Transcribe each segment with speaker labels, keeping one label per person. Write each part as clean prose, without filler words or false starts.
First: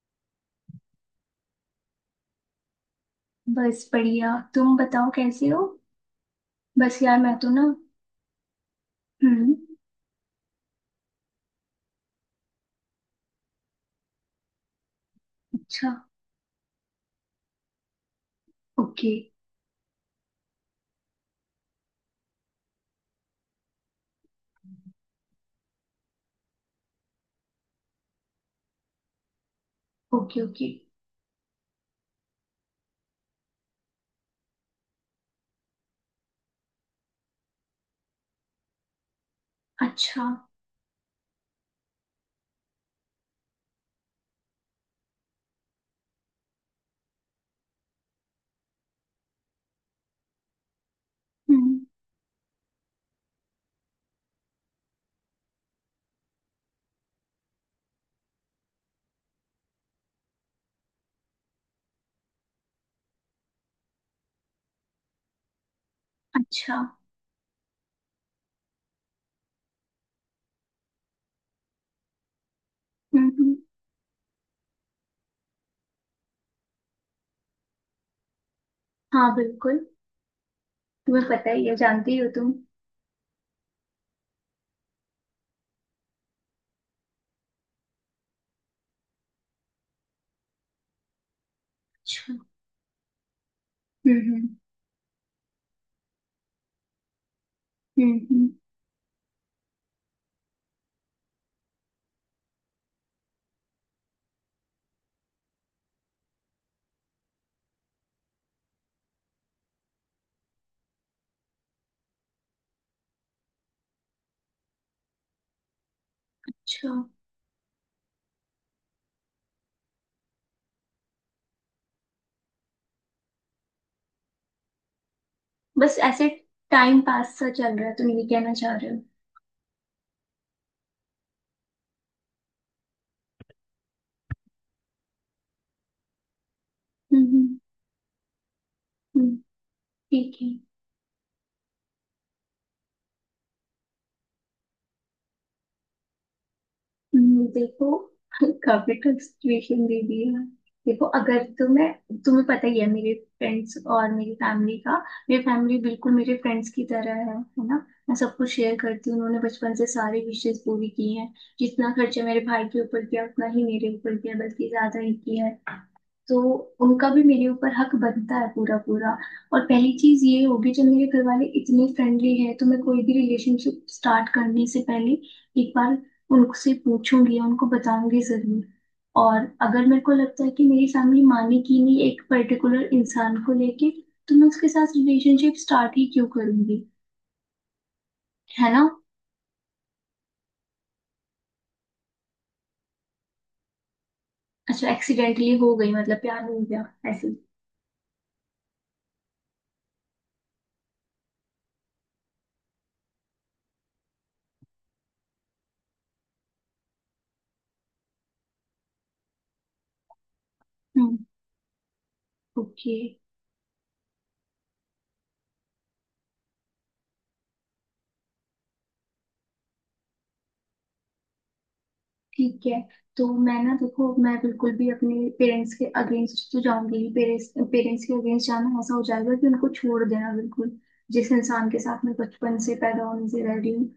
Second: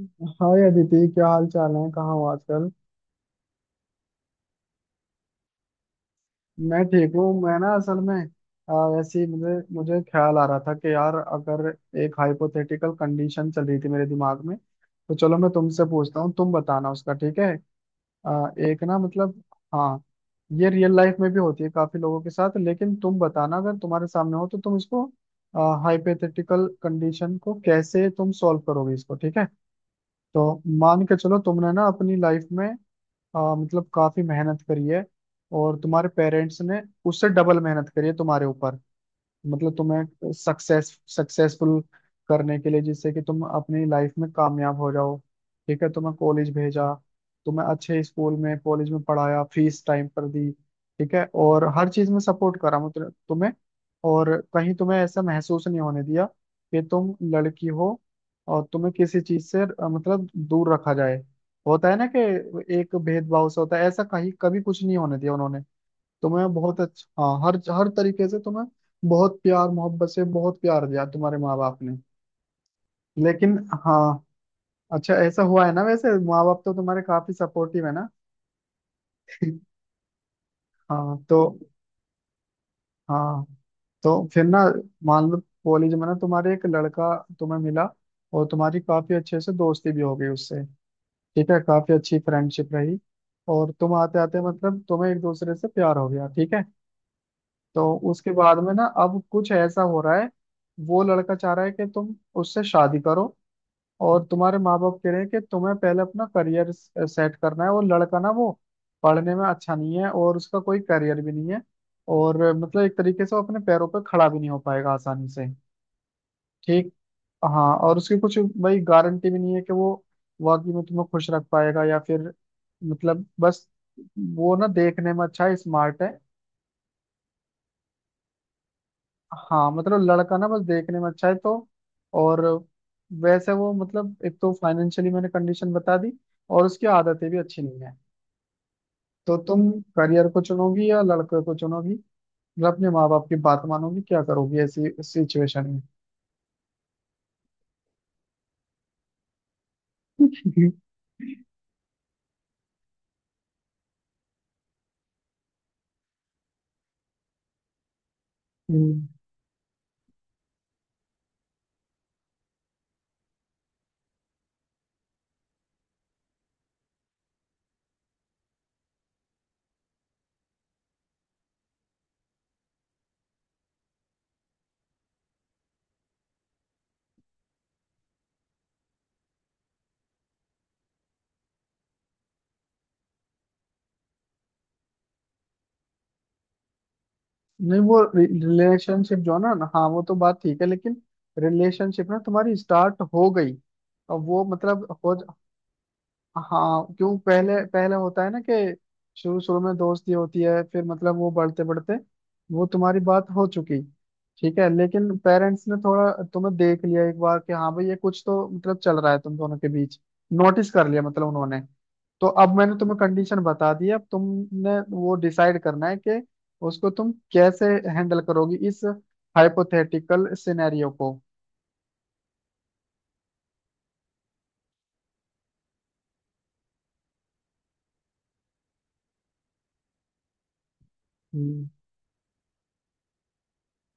Speaker 1: हाय अदिति, क्या हाल चाल है? कहाँ हो आजकल?
Speaker 2: बस बढ़िया। तुम बताओ कैसे हो?
Speaker 1: मैं
Speaker 2: बस
Speaker 1: ठीक
Speaker 2: यार,
Speaker 1: हूँ।
Speaker 2: मैं तो
Speaker 1: मैं
Speaker 2: ना।
Speaker 1: ना असल में ऐसे ही मुझे
Speaker 2: हम्म।
Speaker 1: मुझे ख्याल आ रहा था कि यार, अगर एक हाइपोथेटिकल कंडीशन चल रही थी मेरे दिमाग में, तो चलो मैं तुमसे
Speaker 2: अच्छा।
Speaker 1: पूछता हूँ, तुम बताना उसका। ठीक है? एक ना,
Speaker 2: ओके,
Speaker 1: मतलब हाँ, ये रियल लाइफ में भी होती है काफी लोगों के साथ, लेकिन तुम बताना अगर तुम्हारे सामने हो तो तुम इसको, हाइपोथेटिकल कंडीशन को कैसे तुम सॉल्व करोगे इसको। ठीक है?
Speaker 2: ओके,
Speaker 1: तो
Speaker 2: ओके।
Speaker 1: मान के चलो तुमने ना अपनी लाइफ में मतलब काफी मेहनत करी है, और तुम्हारे पेरेंट्स ने उससे डबल मेहनत करी है तुम्हारे ऊपर। मतलब
Speaker 2: अच्छा।
Speaker 1: तुम्हें सक्सेसफुल करने के लिए, जिससे कि तुम अपनी लाइफ में कामयाब हो जाओ। ठीक है? तुम्हें कॉलेज भेजा, तुम्हें अच्छे स्कूल में, कॉलेज में पढ़ाया, फीस टाइम पर दी। ठीक है? और
Speaker 2: हम्म।
Speaker 1: हर चीज में सपोर्ट करा, मतलब तुम्हें। और कहीं तुम्हें ऐसा महसूस नहीं होने दिया कि तुम लड़की हो और तुम्हें किसी चीज से मतलब दूर रखा जाए। होता है ना कि एक भेदभाव सा होता है, ऐसा कहीं कभी कुछ नहीं होने दिया उन्होंने। तुम्हें
Speaker 2: अच्छा।
Speaker 1: बहुत अच्छा, हाँ, हर हर तरीके से तुम्हें बहुत प्यार मोहब्बत से, बहुत प्यार दिया तुम्हारे माँ बाप ने।
Speaker 2: हम्म, हम्म।
Speaker 1: लेकिन, हाँ, अच्छा ऐसा हुआ है ना? वैसे माँ बाप तो तुम्हारे काफी सपोर्टिव है ना।
Speaker 2: हाँ, बिल्कुल।
Speaker 1: हाँ
Speaker 2: तुम्हें
Speaker 1: तो,
Speaker 2: पता ही है, जानती हो तुम।
Speaker 1: हाँ तो फिर ना, मान लो कॉलेज में ना तुम्हारे एक लड़का तुम्हें मिला, और तुम्हारी काफी अच्छे से दोस्ती भी हो गई उससे। ठीक है? काफी अच्छी
Speaker 2: अच्छा।
Speaker 1: फ्रेंडशिप रही, और तुम आते
Speaker 2: हम्म,
Speaker 1: आते
Speaker 2: हम्म।
Speaker 1: मतलब तुम्हें एक दूसरे से प्यार हो गया। ठीक है? तो
Speaker 2: हम्म,
Speaker 1: उसके
Speaker 2: हम्म।
Speaker 1: बाद में ना अब कुछ ऐसा हो रहा है, वो लड़का चाह रहा है कि तुम उससे शादी करो, और तुम्हारे माँ बाप कह रहे हैं कि तुम्हें पहले अपना करियर सेट करना है। और लड़का ना वो पढ़ने में अच्छा नहीं है, और उसका कोई करियर भी नहीं है। और मतलब एक तरीके से वो अपने पैरों पर खड़ा भी नहीं हो पाएगा आसानी से।
Speaker 2: अच्छा।
Speaker 1: ठीक। हाँ, और उसकी कुछ भाई गारंटी भी नहीं है कि वो वाकई में तुम्हें खुश रख पाएगा, या फिर मतलब बस वो ना देखने में अच्छा है,
Speaker 2: बस
Speaker 1: स्मार्ट है।
Speaker 2: ऐसे टाइम पास सा चल रहा है, तुम ये कहना चाह रहे हो?
Speaker 1: हाँ मतलब लड़का ना बस देखने में अच्छा है तो। और वैसे वो मतलब एक तो फाइनेंशियली मैंने कंडीशन बता दी, और उसकी
Speaker 2: हम्म,
Speaker 1: आदतें भी
Speaker 2: हम्म।
Speaker 1: अच्छी नहीं है। तो
Speaker 2: हम्म।
Speaker 1: तुम करियर
Speaker 2: ठीक
Speaker 1: को
Speaker 2: है।
Speaker 1: चुनोगी या लड़के को चुनोगी? मतलब अपने माँ बाप की बात मानोगी? क्या करोगी ऐसी सिचुएशन में?
Speaker 2: देखो, काफी टफ सिचुएशन दे दी है। देखो, अगर तुम्हें तुम्हें पता ही है मेरे फ्रेंड्स और मेरी फैमिली का। मेरी फैमिली बिल्कुल मेरे फ्रेंड्स की तरह है ना? मैं सब कुछ शेयर
Speaker 1: हम्म।
Speaker 2: करती हूँ। उन्होंने बचपन से सारी विशेष पूरी की हैं। जितना खर्चा मेरे भाई के ऊपर किया उतना ही मेरे ऊपर किया, बल्कि ज्यादा ही किया है। तो उनका भी मेरे ऊपर हक बनता है, पूरा पूरा। और पहली चीज ये होगी, जब मेरे घर वाले इतने फ्रेंडली हैं, तो मैं कोई भी रिलेशनशिप स्टार्ट करने से पहले एक बार उनसे पूछूंगी, उनको बताऊंगी जरूर। और अगर मेरे को लगता है कि मेरी फैमिली मानेगी नहीं एक पर्टिकुलर इंसान को लेके, तो मैं उसके साथ रिलेशनशिप स्टार्ट ही क्यों करूंगी?
Speaker 1: नहीं वो
Speaker 2: है ना?
Speaker 1: रिलेशनशिप जो है ना, हाँ, वो तो बात ठीक है, लेकिन रिलेशनशिप ना तुम्हारी स्टार्ट हो गई, अब वो मतलब
Speaker 2: अच्छा,
Speaker 1: हो।
Speaker 2: एक्सीडेंटली हो गई, मतलब प्यार हो गया।
Speaker 1: हाँ, क्यों
Speaker 2: ऐसे।
Speaker 1: पहले पहले होता है ना कि शुरू शुरू में दोस्ती होती है, फिर मतलब वो बढ़ते बढ़ते वो तुम्हारी बात हो चुकी। ठीक है? लेकिन पेरेंट्स ने थोड़ा तुम्हें देख लिया एक बार कि हाँ भाई ये कुछ तो मतलब चल रहा है तुम दोनों के बीच, नोटिस कर लिया
Speaker 2: हम्म।
Speaker 1: मतलब उन्होंने। तो अब मैंने तुम्हें
Speaker 2: ओके।
Speaker 1: कंडीशन बता दी है, अब तुमने वो डिसाइड करना है कि उसको तुम कैसे हैंडल करोगी इस हाइपोथेटिकल सिनेरियो को।
Speaker 2: ठीक है। तो मैं ना, देखो, मैं बिल्कुल भी अपने पेरेंट्स के अगेंस्ट तो जाऊंगी ही। पेरेंट्स पेरेंट्स के अगेंस्ट जाना ऐसा हो जाएगा कि उनको छोड़ देना, बिल्कुल। जिस
Speaker 1: हम्म,
Speaker 2: इंसान के साथ मैं बचपन से, पैदा होने से रह रही हूँ,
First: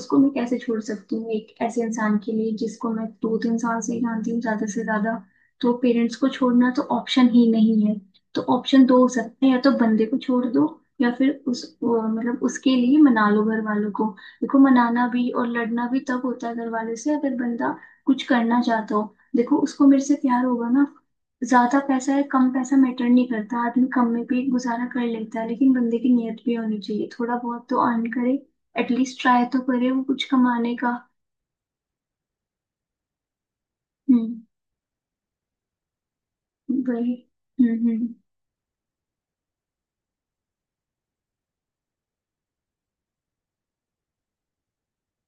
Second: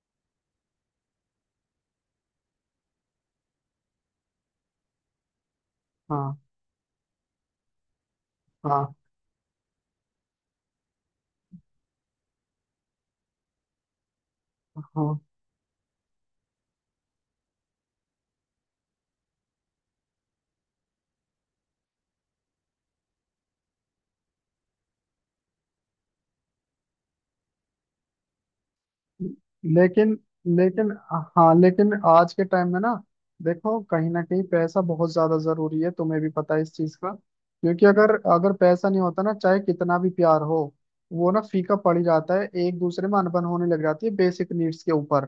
Speaker 2: उसको मैं कैसे छोड़ सकती हूँ एक ऐसे इंसान के लिए जिसको मैं 2-3 साल से ही जानती हूँ, ज्यादा से ज्यादा। तो पेरेंट्स को
Speaker 1: हाँ,
Speaker 2: छोड़ना तो ऑप्शन ही नहीं है। तो ऑप्शन
Speaker 1: हाँ,
Speaker 2: दो हो सकते हैं, या तो बंदे को छोड़ दो। या फिर मतलब उसके लिए मना लो घर वालों को। देखो, मनाना
Speaker 1: हाँ।
Speaker 2: भी और लड़ना भी तब होता है घर वालों से अगर बंदा कुछ करना चाहता हो। देखो, उसको मेरे से प्यार होगा ना। ज्यादा पैसा है कम पैसा मैटर नहीं करता, आदमी कम में भी गुजारा कर लेता है, लेकिन बंदे की नियत भी होनी चाहिए, थोड़ा बहुत तो अर्न करे। एटलीस्ट ट्राई तो करे वो
Speaker 1: लेकिन
Speaker 2: कुछ कमाने
Speaker 1: लेकिन
Speaker 2: का।
Speaker 1: हाँ, लेकिन आज के टाइम में ना देखो कहीं ना
Speaker 2: हम्म।
Speaker 1: कहीं पैसा बहुत ज्यादा जरूरी है, तुम्हें भी पता है इस चीज का।
Speaker 2: वही। हम्म,
Speaker 1: क्योंकि
Speaker 2: हम्म।
Speaker 1: अगर अगर पैसा नहीं होता ना, चाहे कितना भी प्यार हो वो ना फीका पड़ ही जाता है, एक दूसरे में अनबन होने लग जाती है बेसिक नीड्स के ऊपर।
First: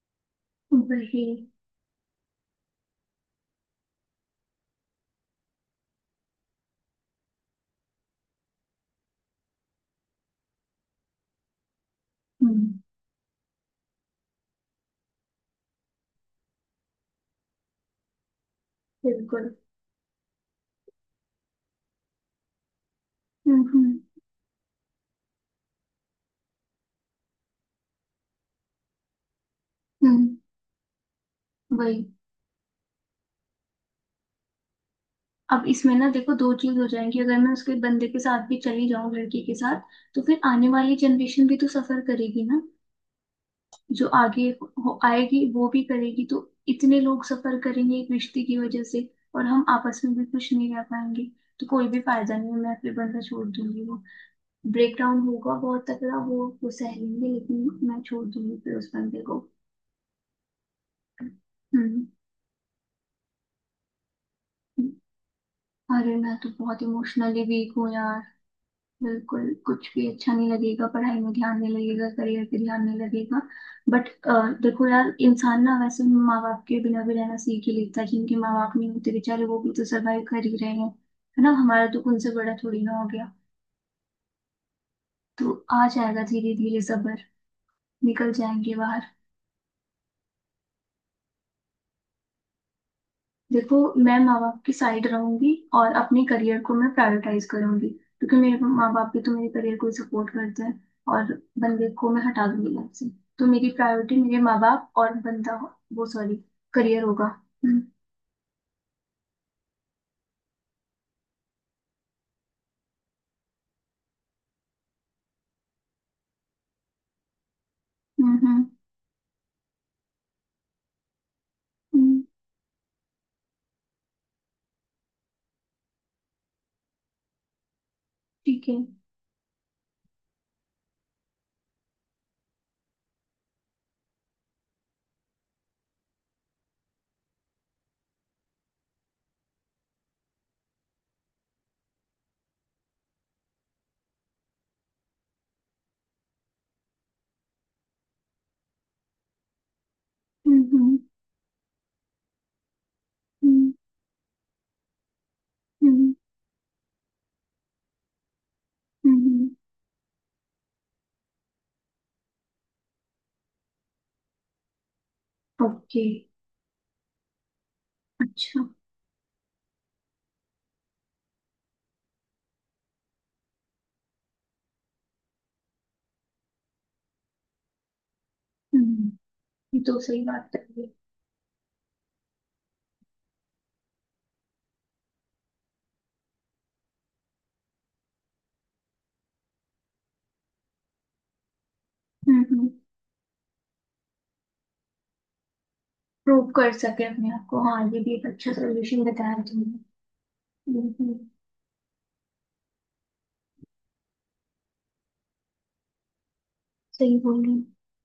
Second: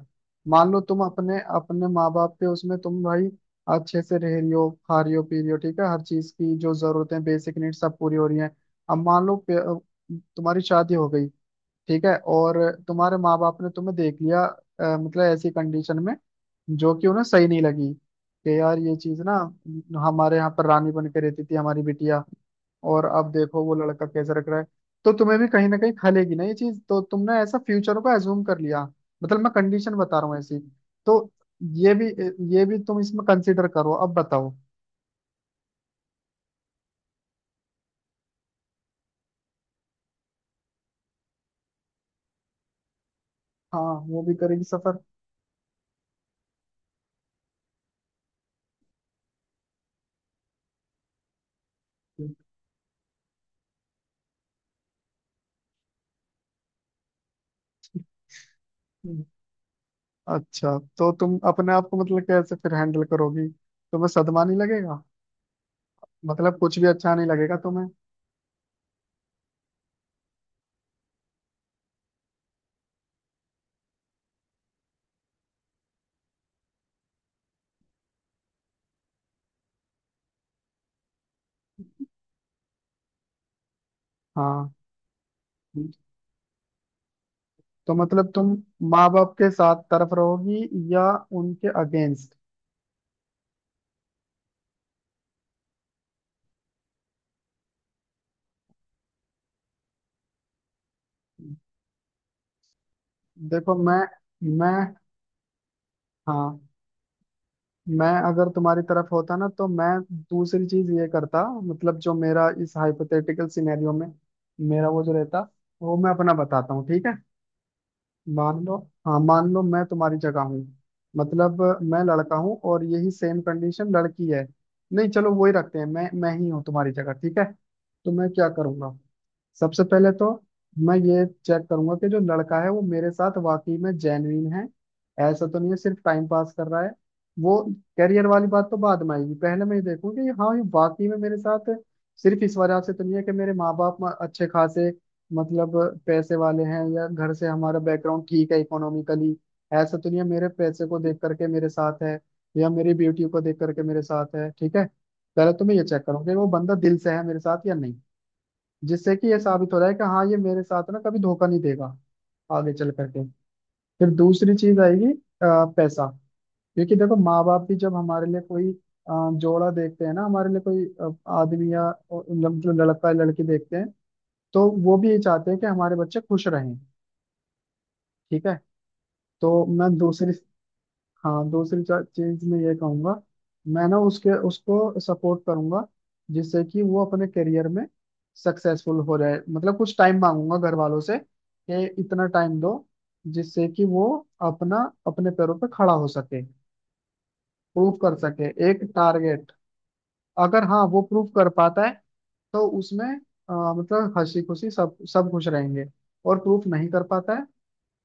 Speaker 1: मान लो तुम
Speaker 2: वही।
Speaker 1: अपने अपने माँ बाप के उसमें, तुम भाई अच्छे से रह रही हो, खा रही हो, पी रही हो, ठीक है, हर चीज की जो जरूरतें, बेसिक नीड्स, सब पूरी हो रही हैं। अब मान लो तुम्हारी शादी हो गई। ठीक है? और
Speaker 2: हम्म।
Speaker 1: तुम्हारे माँ बाप ने तुम्हें देख लिया मतलब ऐसी कंडीशन में जो कि उन्हें सही नहीं लगी, कि यार ये चीज ना,
Speaker 2: बिल्कुल।
Speaker 1: हमारे यहाँ पर रानी बन के रहती थी हमारी बिटिया, और अब
Speaker 2: हम्म,
Speaker 1: देखो वो
Speaker 2: हम्म।
Speaker 1: लड़का कैसे रख रहा है। तो तुम्हें भी कहीं ना कहीं खलेगी ना ये चीज, तो तुमने ऐसा फ्यूचर को एज्यूम कर लिया। मतलब मैं कंडीशन बता
Speaker 2: हम्म।
Speaker 1: रहा हूँ ऐसी। तो ये
Speaker 2: वही।
Speaker 1: भी, ये भी तुम इसमें कंसिडर करो, अब बताओ।
Speaker 2: अब इसमें ना, देखो, दो चीज हो जाएंगी, अगर मैं उसके बंदे के साथ भी चली जाऊं, लड़की के साथ। तो फिर आने वाली जनरेशन भी तो सफर करेगी ना।
Speaker 1: हाँ
Speaker 2: जो
Speaker 1: वो भी
Speaker 2: आगे
Speaker 1: करेगी सफर।
Speaker 2: हो आएगी वो भी करेगी तो। इतने लोग सफर करेंगे एक रिश्ते की वजह से। और हम आपस में भी खुश नहीं रह पाएंगे। तो कोई भी फायदा नहीं है, मैं फिर बंदा छोड़ दूंगी, वो। ब्रेकडाउन होगा बहुत तगड़ा, वो। वो सह लेंगे, लेकिन मैं छोड़ दूंगी फिर उस बंदे को।
Speaker 1: अच्छा तो तुम अपने आप को
Speaker 2: हम्म।
Speaker 1: मतलब कैसे फिर हैंडल करोगी? तुम्हें सदमा नहीं
Speaker 2: हम्म।
Speaker 1: लगेगा?
Speaker 2: अरे, मैं तो
Speaker 1: मतलब कुछ
Speaker 2: बहुत
Speaker 1: भी अच्छा नहीं
Speaker 2: इमोशनली
Speaker 1: लगेगा
Speaker 2: वीक
Speaker 1: तुम्हें?
Speaker 2: हूँ यार। बिल्कुल कुछ भी अच्छा नहीं लगेगा, पढ़ाई में ध्यान नहीं लगेगा, करियर पे ध्यान नहीं लगेगा। बट देखो यार, इंसान ना वैसे माँ बाप के बिना भी रहना सीख ही लेता है, जिनके माँ बाप नहीं होते बेचारे, वो भी तो सरवाइव कर ही रहे हैं। है ना, हमारा तो उनसे बड़ा थोड़ी ना हो गया।
Speaker 1: हाँ
Speaker 2: तो आ जाएगा धीरे धीरे सब्र।
Speaker 1: तो मतलब
Speaker 2: निकल
Speaker 1: तुम
Speaker 2: जाएंगे बाहर।
Speaker 1: माँ बाप के साथ तरफ रहोगी या उनके अगेंस्ट?
Speaker 2: देखो, मैं माँ बाप की साइड रहूंगी और अपने करियर को मैं प्रायोरिटाइज करूंगी, क्योंकि मेरे माँ बाप भी तो मेरे करियर को सपोर्ट करते हैं। और बंदे को मैं हटा दूंगी लाइफ से। तो मेरी
Speaker 1: देखो मैं
Speaker 2: प्रायोरिटी मेरे माँ
Speaker 1: मैं
Speaker 2: बाप और बंदा हो- वो सॉरी
Speaker 1: हाँ,
Speaker 2: करियर होगा। हम्म,
Speaker 1: मैं अगर तुम्हारी तरफ होता ना, तो मैं दूसरी चीज ये करता। मतलब जो मेरा इस हाइपोथेटिकल सिनेरियो में, मेरा वो जो रहता, वो मैं अपना बताता हूँ। ठीक है?
Speaker 2: हम्म,
Speaker 1: मान लो, हाँ मान लो मैं तुम्हारी जगह हूँ, मतलब मैं
Speaker 2: हम्म।
Speaker 1: लड़का हूँ और यही सेम कंडीशन लड़की है। नहीं चलो वही रखते हैं, मैं ही हूँ तुम्हारी जगह। ठीक है? तो मैं क्या
Speaker 2: ठीक है।
Speaker 1: करूँगा? सबसे पहले तो मैं ये चेक करूंगा कि जो लड़का है वो मेरे साथ वाकई में जेन्युइन है, ऐसा तो नहीं है सिर्फ टाइम पास कर रहा है वो। करियर वाली बात तो बाद में आएगी, पहले मैं ये देखूँ कि हाँ ये वाकई में मेरे साथ सिर्फ इस वजह से तो नहीं है कि मेरे माँ बाप अच्छे खासे, मतलब पैसे वाले हैं, या घर से हमारा बैकग्राउंड ठीक है इकोनॉमिकली, ऐसा तो नहीं है मेरे
Speaker 2: हम्म,
Speaker 1: पैसे को
Speaker 2: हम्म,
Speaker 1: देख करके मेरे साथ है, या मेरी ब्यूटी को देख
Speaker 2: हम्म,
Speaker 1: करके मेरे साथ है। ठीक है? पहले तो मैं ये चेक
Speaker 2: हम्म,
Speaker 1: करूँ कि वो बंदा दिल से है मेरे साथ या नहीं, जिससे कि ये
Speaker 2: हम्म।
Speaker 1: साबित हो रहा है कि हाँ ये मेरे साथ ना कभी धोखा नहीं देगा आगे चल करके। फिर दूसरी चीज आएगी
Speaker 2: ओके।
Speaker 1: पैसा। क्योंकि देखो माँ बाप भी जब हमारे लिए
Speaker 2: अच्छा।
Speaker 1: कोई जोड़ा देखते हैं ना, हमारे लिए कोई आदमी या मतलब लड़का या लड़की देखते हैं, तो वो भी ये चाहते हैं कि हमारे बच्चे खुश रहें। ठीक है?
Speaker 2: हम्म।
Speaker 1: तो
Speaker 2: ये
Speaker 1: मैं
Speaker 2: तो सही
Speaker 1: दूसरी,
Speaker 2: बात है ये।
Speaker 1: हाँ दूसरी चीज में ये कहूंगा, मैं ना उसके उसको सपोर्ट करूंगा, जिससे कि वो अपने करियर में सक्सेसफुल हो जाए। मतलब कुछ टाइम मांगूंगा घर वालों से कि इतना
Speaker 2: हम्म,
Speaker 1: टाइम
Speaker 2: हम्म।
Speaker 1: दो, जिससे कि वो अपना अपने पैरों पे खड़ा हो सके,
Speaker 2: प्रूव कर सके अपने आप को। हाँ,
Speaker 1: प्रूव
Speaker 2: ये
Speaker 1: कर
Speaker 2: भी एक
Speaker 1: सके
Speaker 2: अच्छा
Speaker 1: एक
Speaker 2: सोल्यूशन बताया
Speaker 1: टारगेट।
Speaker 2: तुमने।
Speaker 1: अगर हाँ
Speaker 2: हम्म,
Speaker 1: वो
Speaker 2: हम्म।
Speaker 1: प्रूव कर पाता है, तो उसमें मतलब हंसी खुशी सब सब खुश रहेंगे। और प्रूफ नहीं कर
Speaker 2: सही
Speaker 1: पाता
Speaker 2: बोल
Speaker 1: है,
Speaker 2: रही।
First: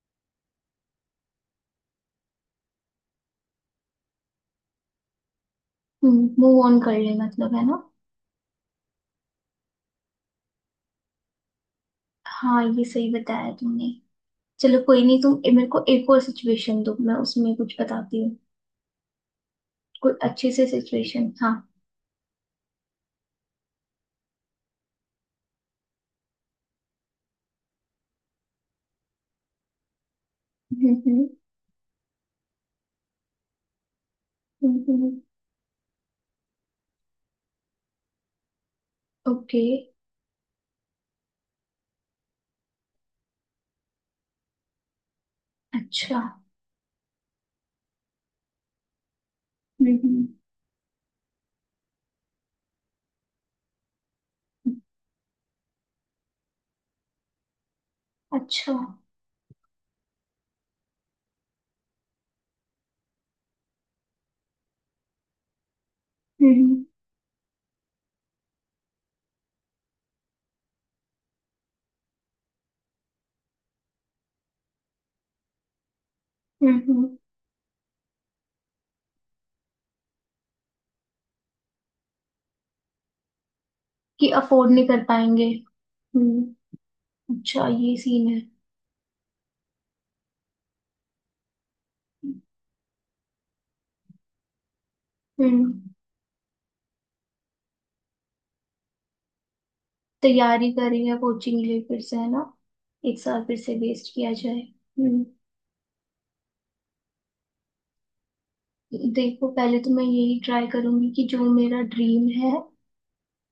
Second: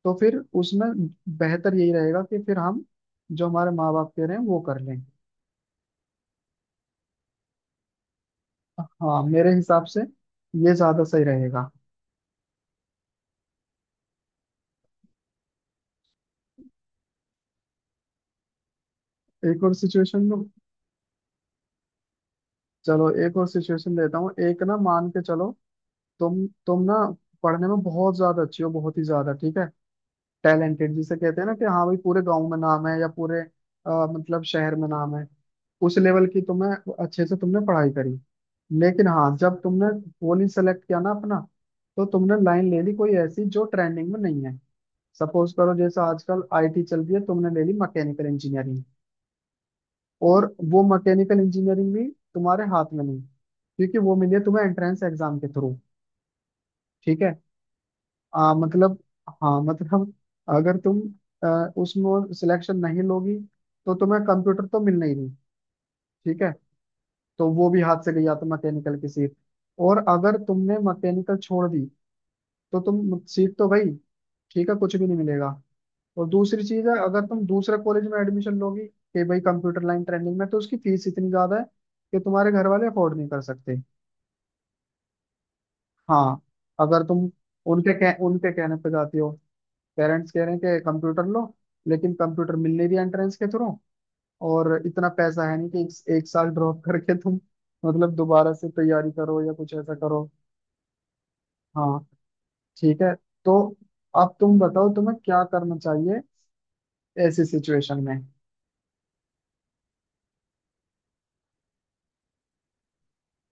Speaker 1: तो फिर उसमें बेहतर यही रहेगा कि फिर हम जो हमारे माँ बाप कह रहे हैं वो कर लें।
Speaker 2: मूव ऑन कर ले मतलब, है ना?
Speaker 1: हाँ मेरे हिसाब से ये ज्यादा सही रहेगा।
Speaker 2: हाँ, ये सही बताया तुमने। चलो कोई नहीं, तुम मेरे को एक और सिचुएशन दो, मैं उसमें कुछ बताती हूँ।
Speaker 1: एक और
Speaker 2: कोई
Speaker 1: सिचुएशन दो।
Speaker 2: अच्छे से सिचुएशन, हाँ।
Speaker 1: चलो एक और सिचुएशन देता हूँ। एक ना, मान के चलो, तुम ना पढ़ने में बहुत ज्यादा अच्छी हो, बहुत ही ज्यादा। ठीक है? टैलेंटेड जिसे
Speaker 2: हम्म,
Speaker 1: कहते हैं ना, कि हाँ भाई पूरे गांव में नाम है, या पूरे मतलब शहर
Speaker 2: हम्म,
Speaker 1: में
Speaker 2: हम्म।
Speaker 1: नाम है। उस लेवल की तुम्हें, अच्छे से तुमने पढ़ाई करी। लेकिन हाँ, जब
Speaker 2: ओके।
Speaker 1: तुमने पोली सेलेक्ट किया ना अपना, तो तुमने लाइन ले ली कोई ऐसी जो ट्रेंडिंग में नहीं है। सपोज करो जैसे
Speaker 2: अच्छा।
Speaker 1: आजकल आईटी चल रही है, तुमने ले ली मैकेनिकल इंजीनियरिंग।
Speaker 2: हम्म।
Speaker 1: और वो मैकेनिकल इंजीनियरिंग भी तुम्हारे हाथ में नहीं, क्योंकि वो मिली है तुम्हें एंट्रेंस एग्जाम के थ्रू। ठीक है?
Speaker 2: अच्छा।
Speaker 1: मतलब, हाँ मतलब अगर तुम उसमें सिलेक्शन नहीं लोगी, तो तुम्हें कंप्यूटर तो मिलना ही नहीं। ठीक है?
Speaker 2: हम्म,
Speaker 1: तो वो भी हाथ से गई, या तो मैकेनिकल की सीट। और अगर तुमने मैकेनिकल छोड़ दी, तो तुम सीट तो भाई, ठीक है, कुछ भी नहीं मिलेगा। और दूसरी चीज है
Speaker 2: हम्म।
Speaker 1: अगर तुम दूसरे कॉलेज में एडमिशन लोगी कि भाई कंप्यूटर लाइन ट्रेनिंग में, तो उसकी फीस इतनी ज्यादा है कि तुम्हारे घर वाले अफोर्ड नहीं कर सकते।
Speaker 2: कि अफोर्ड नहीं कर पाएंगे।
Speaker 1: हाँ,
Speaker 2: हम्म।
Speaker 1: अगर तुम
Speaker 2: अच्छा, ये सीन है।
Speaker 1: उनके कहने पे जाती हो, पेरेंट्स कह रहे हैं कि कंप्यूटर लो, लेकिन कंप्यूटर मिल नहीं रही एंट्रेंस के थ्रू। और इतना पैसा है नहीं कि
Speaker 2: हम्म।
Speaker 1: एक साल ड्रॉप करके तुम मतलब दोबारा से तैयारी करो या कुछ ऐसा करो।
Speaker 2: तैयारी कर रही है, कोचिंग लिए
Speaker 1: हाँ,
Speaker 2: फिर से, है ना?
Speaker 1: ठीक है।
Speaker 2: 1 साल फिर
Speaker 1: तो
Speaker 2: से वेस्ट किया
Speaker 1: अब तुम
Speaker 2: जाए।
Speaker 1: बताओ तुम्हें
Speaker 2: हम्म।
Speaker 1: क्या करना चाहिए ऐसी सिचुएशन में।
Speaker 2: देखो, पहले तो मैं यही ट्राई करूंगी कि जो मेरा ड्रीम है,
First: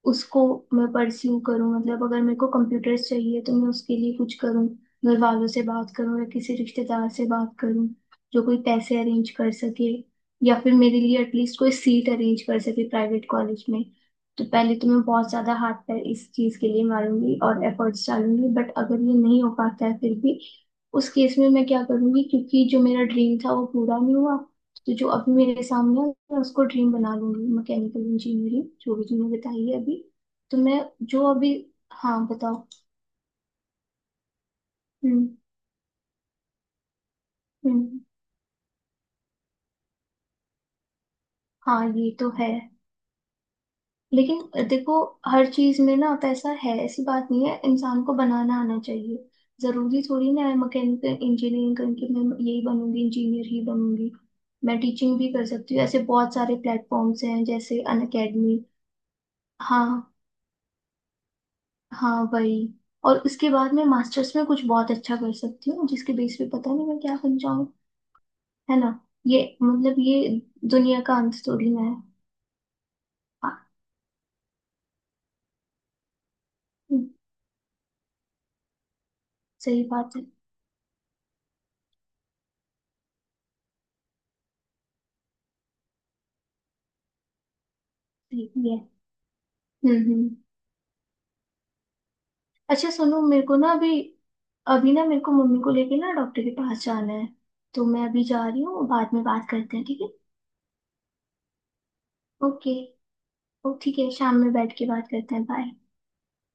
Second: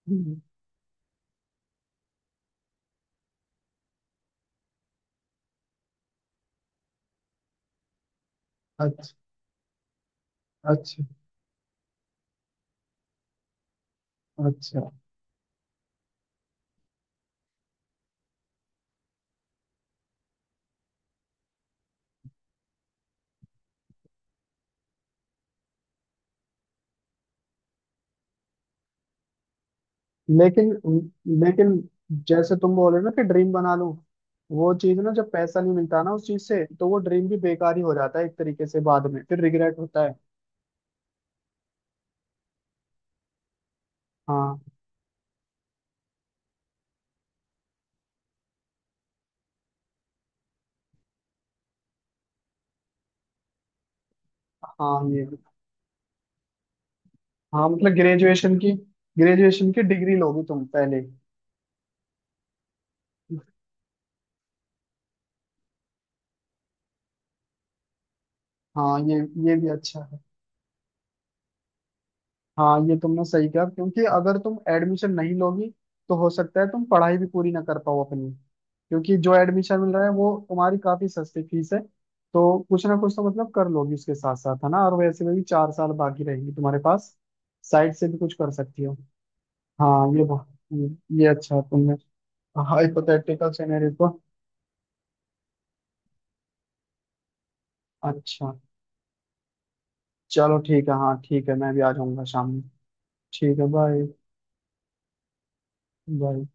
Speaker 1: हम्म।
Speaker 2: उसको मैं परस्यू करूं। मतलब अगर मेरे को कंप्यूटर्स चाहिए तो मैं उसके लिए कुछ करूं, घर वालों से बात करूं या किसी रिश्तेदार से बात करूं। जो कोई पैसे
Speaker 1: अच्छा,
Speaker 2: अरेंज कर सके। या फिर मेरे
Speaker 1: अच्छा,
Speaker 2: लिए एटलीस्ट कोई सीट अरेंज कर सके प्राइवेट कॉलेज में। तो पहले तो
Speaker 1: अच्छा।
Speaker 2: मैं बहुत ज्यादा हाथ पैर इस चीज के लिए मारूंगी और एफर्ट्स डालूंगी, बट अगर ये नहीं हो पाता है फिर भी। उस केस में मैं क्या करूंगी, क्योंकि जो मेरा ड्रीम था वो पूरा नहीं हुआ। तो जो अभी मेरे सामने है, मैं उसको ड्रीम बना लूंगी, मैकेनिकल इंजीनियरिंग, जो भी तुमने बताई है अभी। तो
Speaker 1: लेकिन
Speaker 2: मैं जो अभी
Speaker 1: लेकिन
Speaker 2: हाँ,
Speaker 1: जैसे
Speaker 2: बताओ।
Speaker 1: तुम बोल रहे हो ना कि ड्रीम बना लूं, वो चीज ना जब
Speaker 2: हम्म,
Speaker 1: पैसा नहीं मिलता ना उस चीज से, तो वो ड्रीम भी बेकार ही हो
Speaker 2: हम्म।
Speaker 1: जाता है एक तरीके से, बाद में फिर रिग्रेट होता है।
Speaker 2: हाँ, ये तो है, लेकिन
Speaker 1: हाँ,
Speaker 2: देखो। हर चीज में ना पैसा है, ऐसी बात नहीं है, इंसान को बनाना आना चाहिए। जरूरी थोड़ी ना है मैकेनिकल इंजीनियरिंग करके मैं यही बनूंगी, इंजीनियर ही बनूंगी। मैं
Speaker 1: हाँ,
Speaker 2: टीचिंग
Speaker 1: ये
Speaker 2: भी कर सकती हूँ, ऐसे बहुत सारे प्लेटफॉर्म्स हैं
Speaker 1: हाँ
Speaker 2: जैसे
Speaker 1: मतलब ग्रेजुएशन
Speaker 2: अनअकैडमी।
Speaker 1: की, ग्रेजुएशन की
Speaker 2: हाँ,
Speaker 1: डिग्री लोगे तुम पहले।
Speaker 2: हाँ, वही। और उसके बाद मैं मास्टर्स में कुछ बहुत अच्छा कर सकती हूँ, जिसके बेस पे पता नहीं मैं क्या बन जाऊँ। है ना?
Speaker 1: हाँ
Speaker 2: ये
Speaker 1: ये भी
Speaker 2: मतलब
Speaker 1: अच्छा
Speaker 2: ये।
Speaker 1: है।
Speaker 2: दुनिया का अंत थोड़ी ना है।
Speaker 1: हाँ ये तुमने सही
Speaker 2: हाँ,
Speaker 1: कहा, क्योंकि अगर तुम एडमिशन नहीं लोगी, तो हो सकता है तुम
Speaker 2: हम्म,
Speaker 1: पढ़ाई भी पूरी ना कर पाओ अपनी। क्योंकि जो एडमिशन
Speaker 2: सही
Speaker 1: मिल रहा है
Speaker 2: बात है।
Speaker 1: वो तुम्हारी काफी सस्ती फीस है, तो कुछ ना कुछ तो मतलब कर लोगी उसके साथ साथ, है ना? और वैसे में भी 4 साल बाकी रहेंगे तुम्हारे पास, साइड से भी कुछ
Speaker 2: सही
Speaker 1: कर
Speaker 2: भी है।
Speaker 1: सकती हो।
Speaker 2: हम्म,
Speaker 1: हाँ ये
Speaker 2: हम्म।
Speaker 1: बहुत- ये ये अच्छा है तुमने
Speaker 2: अच्छा, सुनो, मेरे
Speaker 1: हाइपोथेटिकल
Speaker 2: को ना
Speaker 1: सिनेरियो
Speaker 2: अभी।
Speaker 1: को।
Speaker 2: अभी ना मेरे को मम्मी को लेके ना डॉक्टर के पास जाना है। तो मैं अभी जा
Speaker 1: अच्छा,
Speaker 2: रही हूँ, बाद में बात करते हैं, ठीक है।
Speaker 1: चलो ठीक है, हाँ ठीक है, मैं भी आ जाऊंगा शाम में।
Speaker 2: ओके।
Speaker 1: ठीक है,
Speaker 2: ओ, ठीक
Speaker 1: बाय।
Speaker 2: है, शाम में बैठ के बात करते हैं, बाय।
Speaker 1: बाय।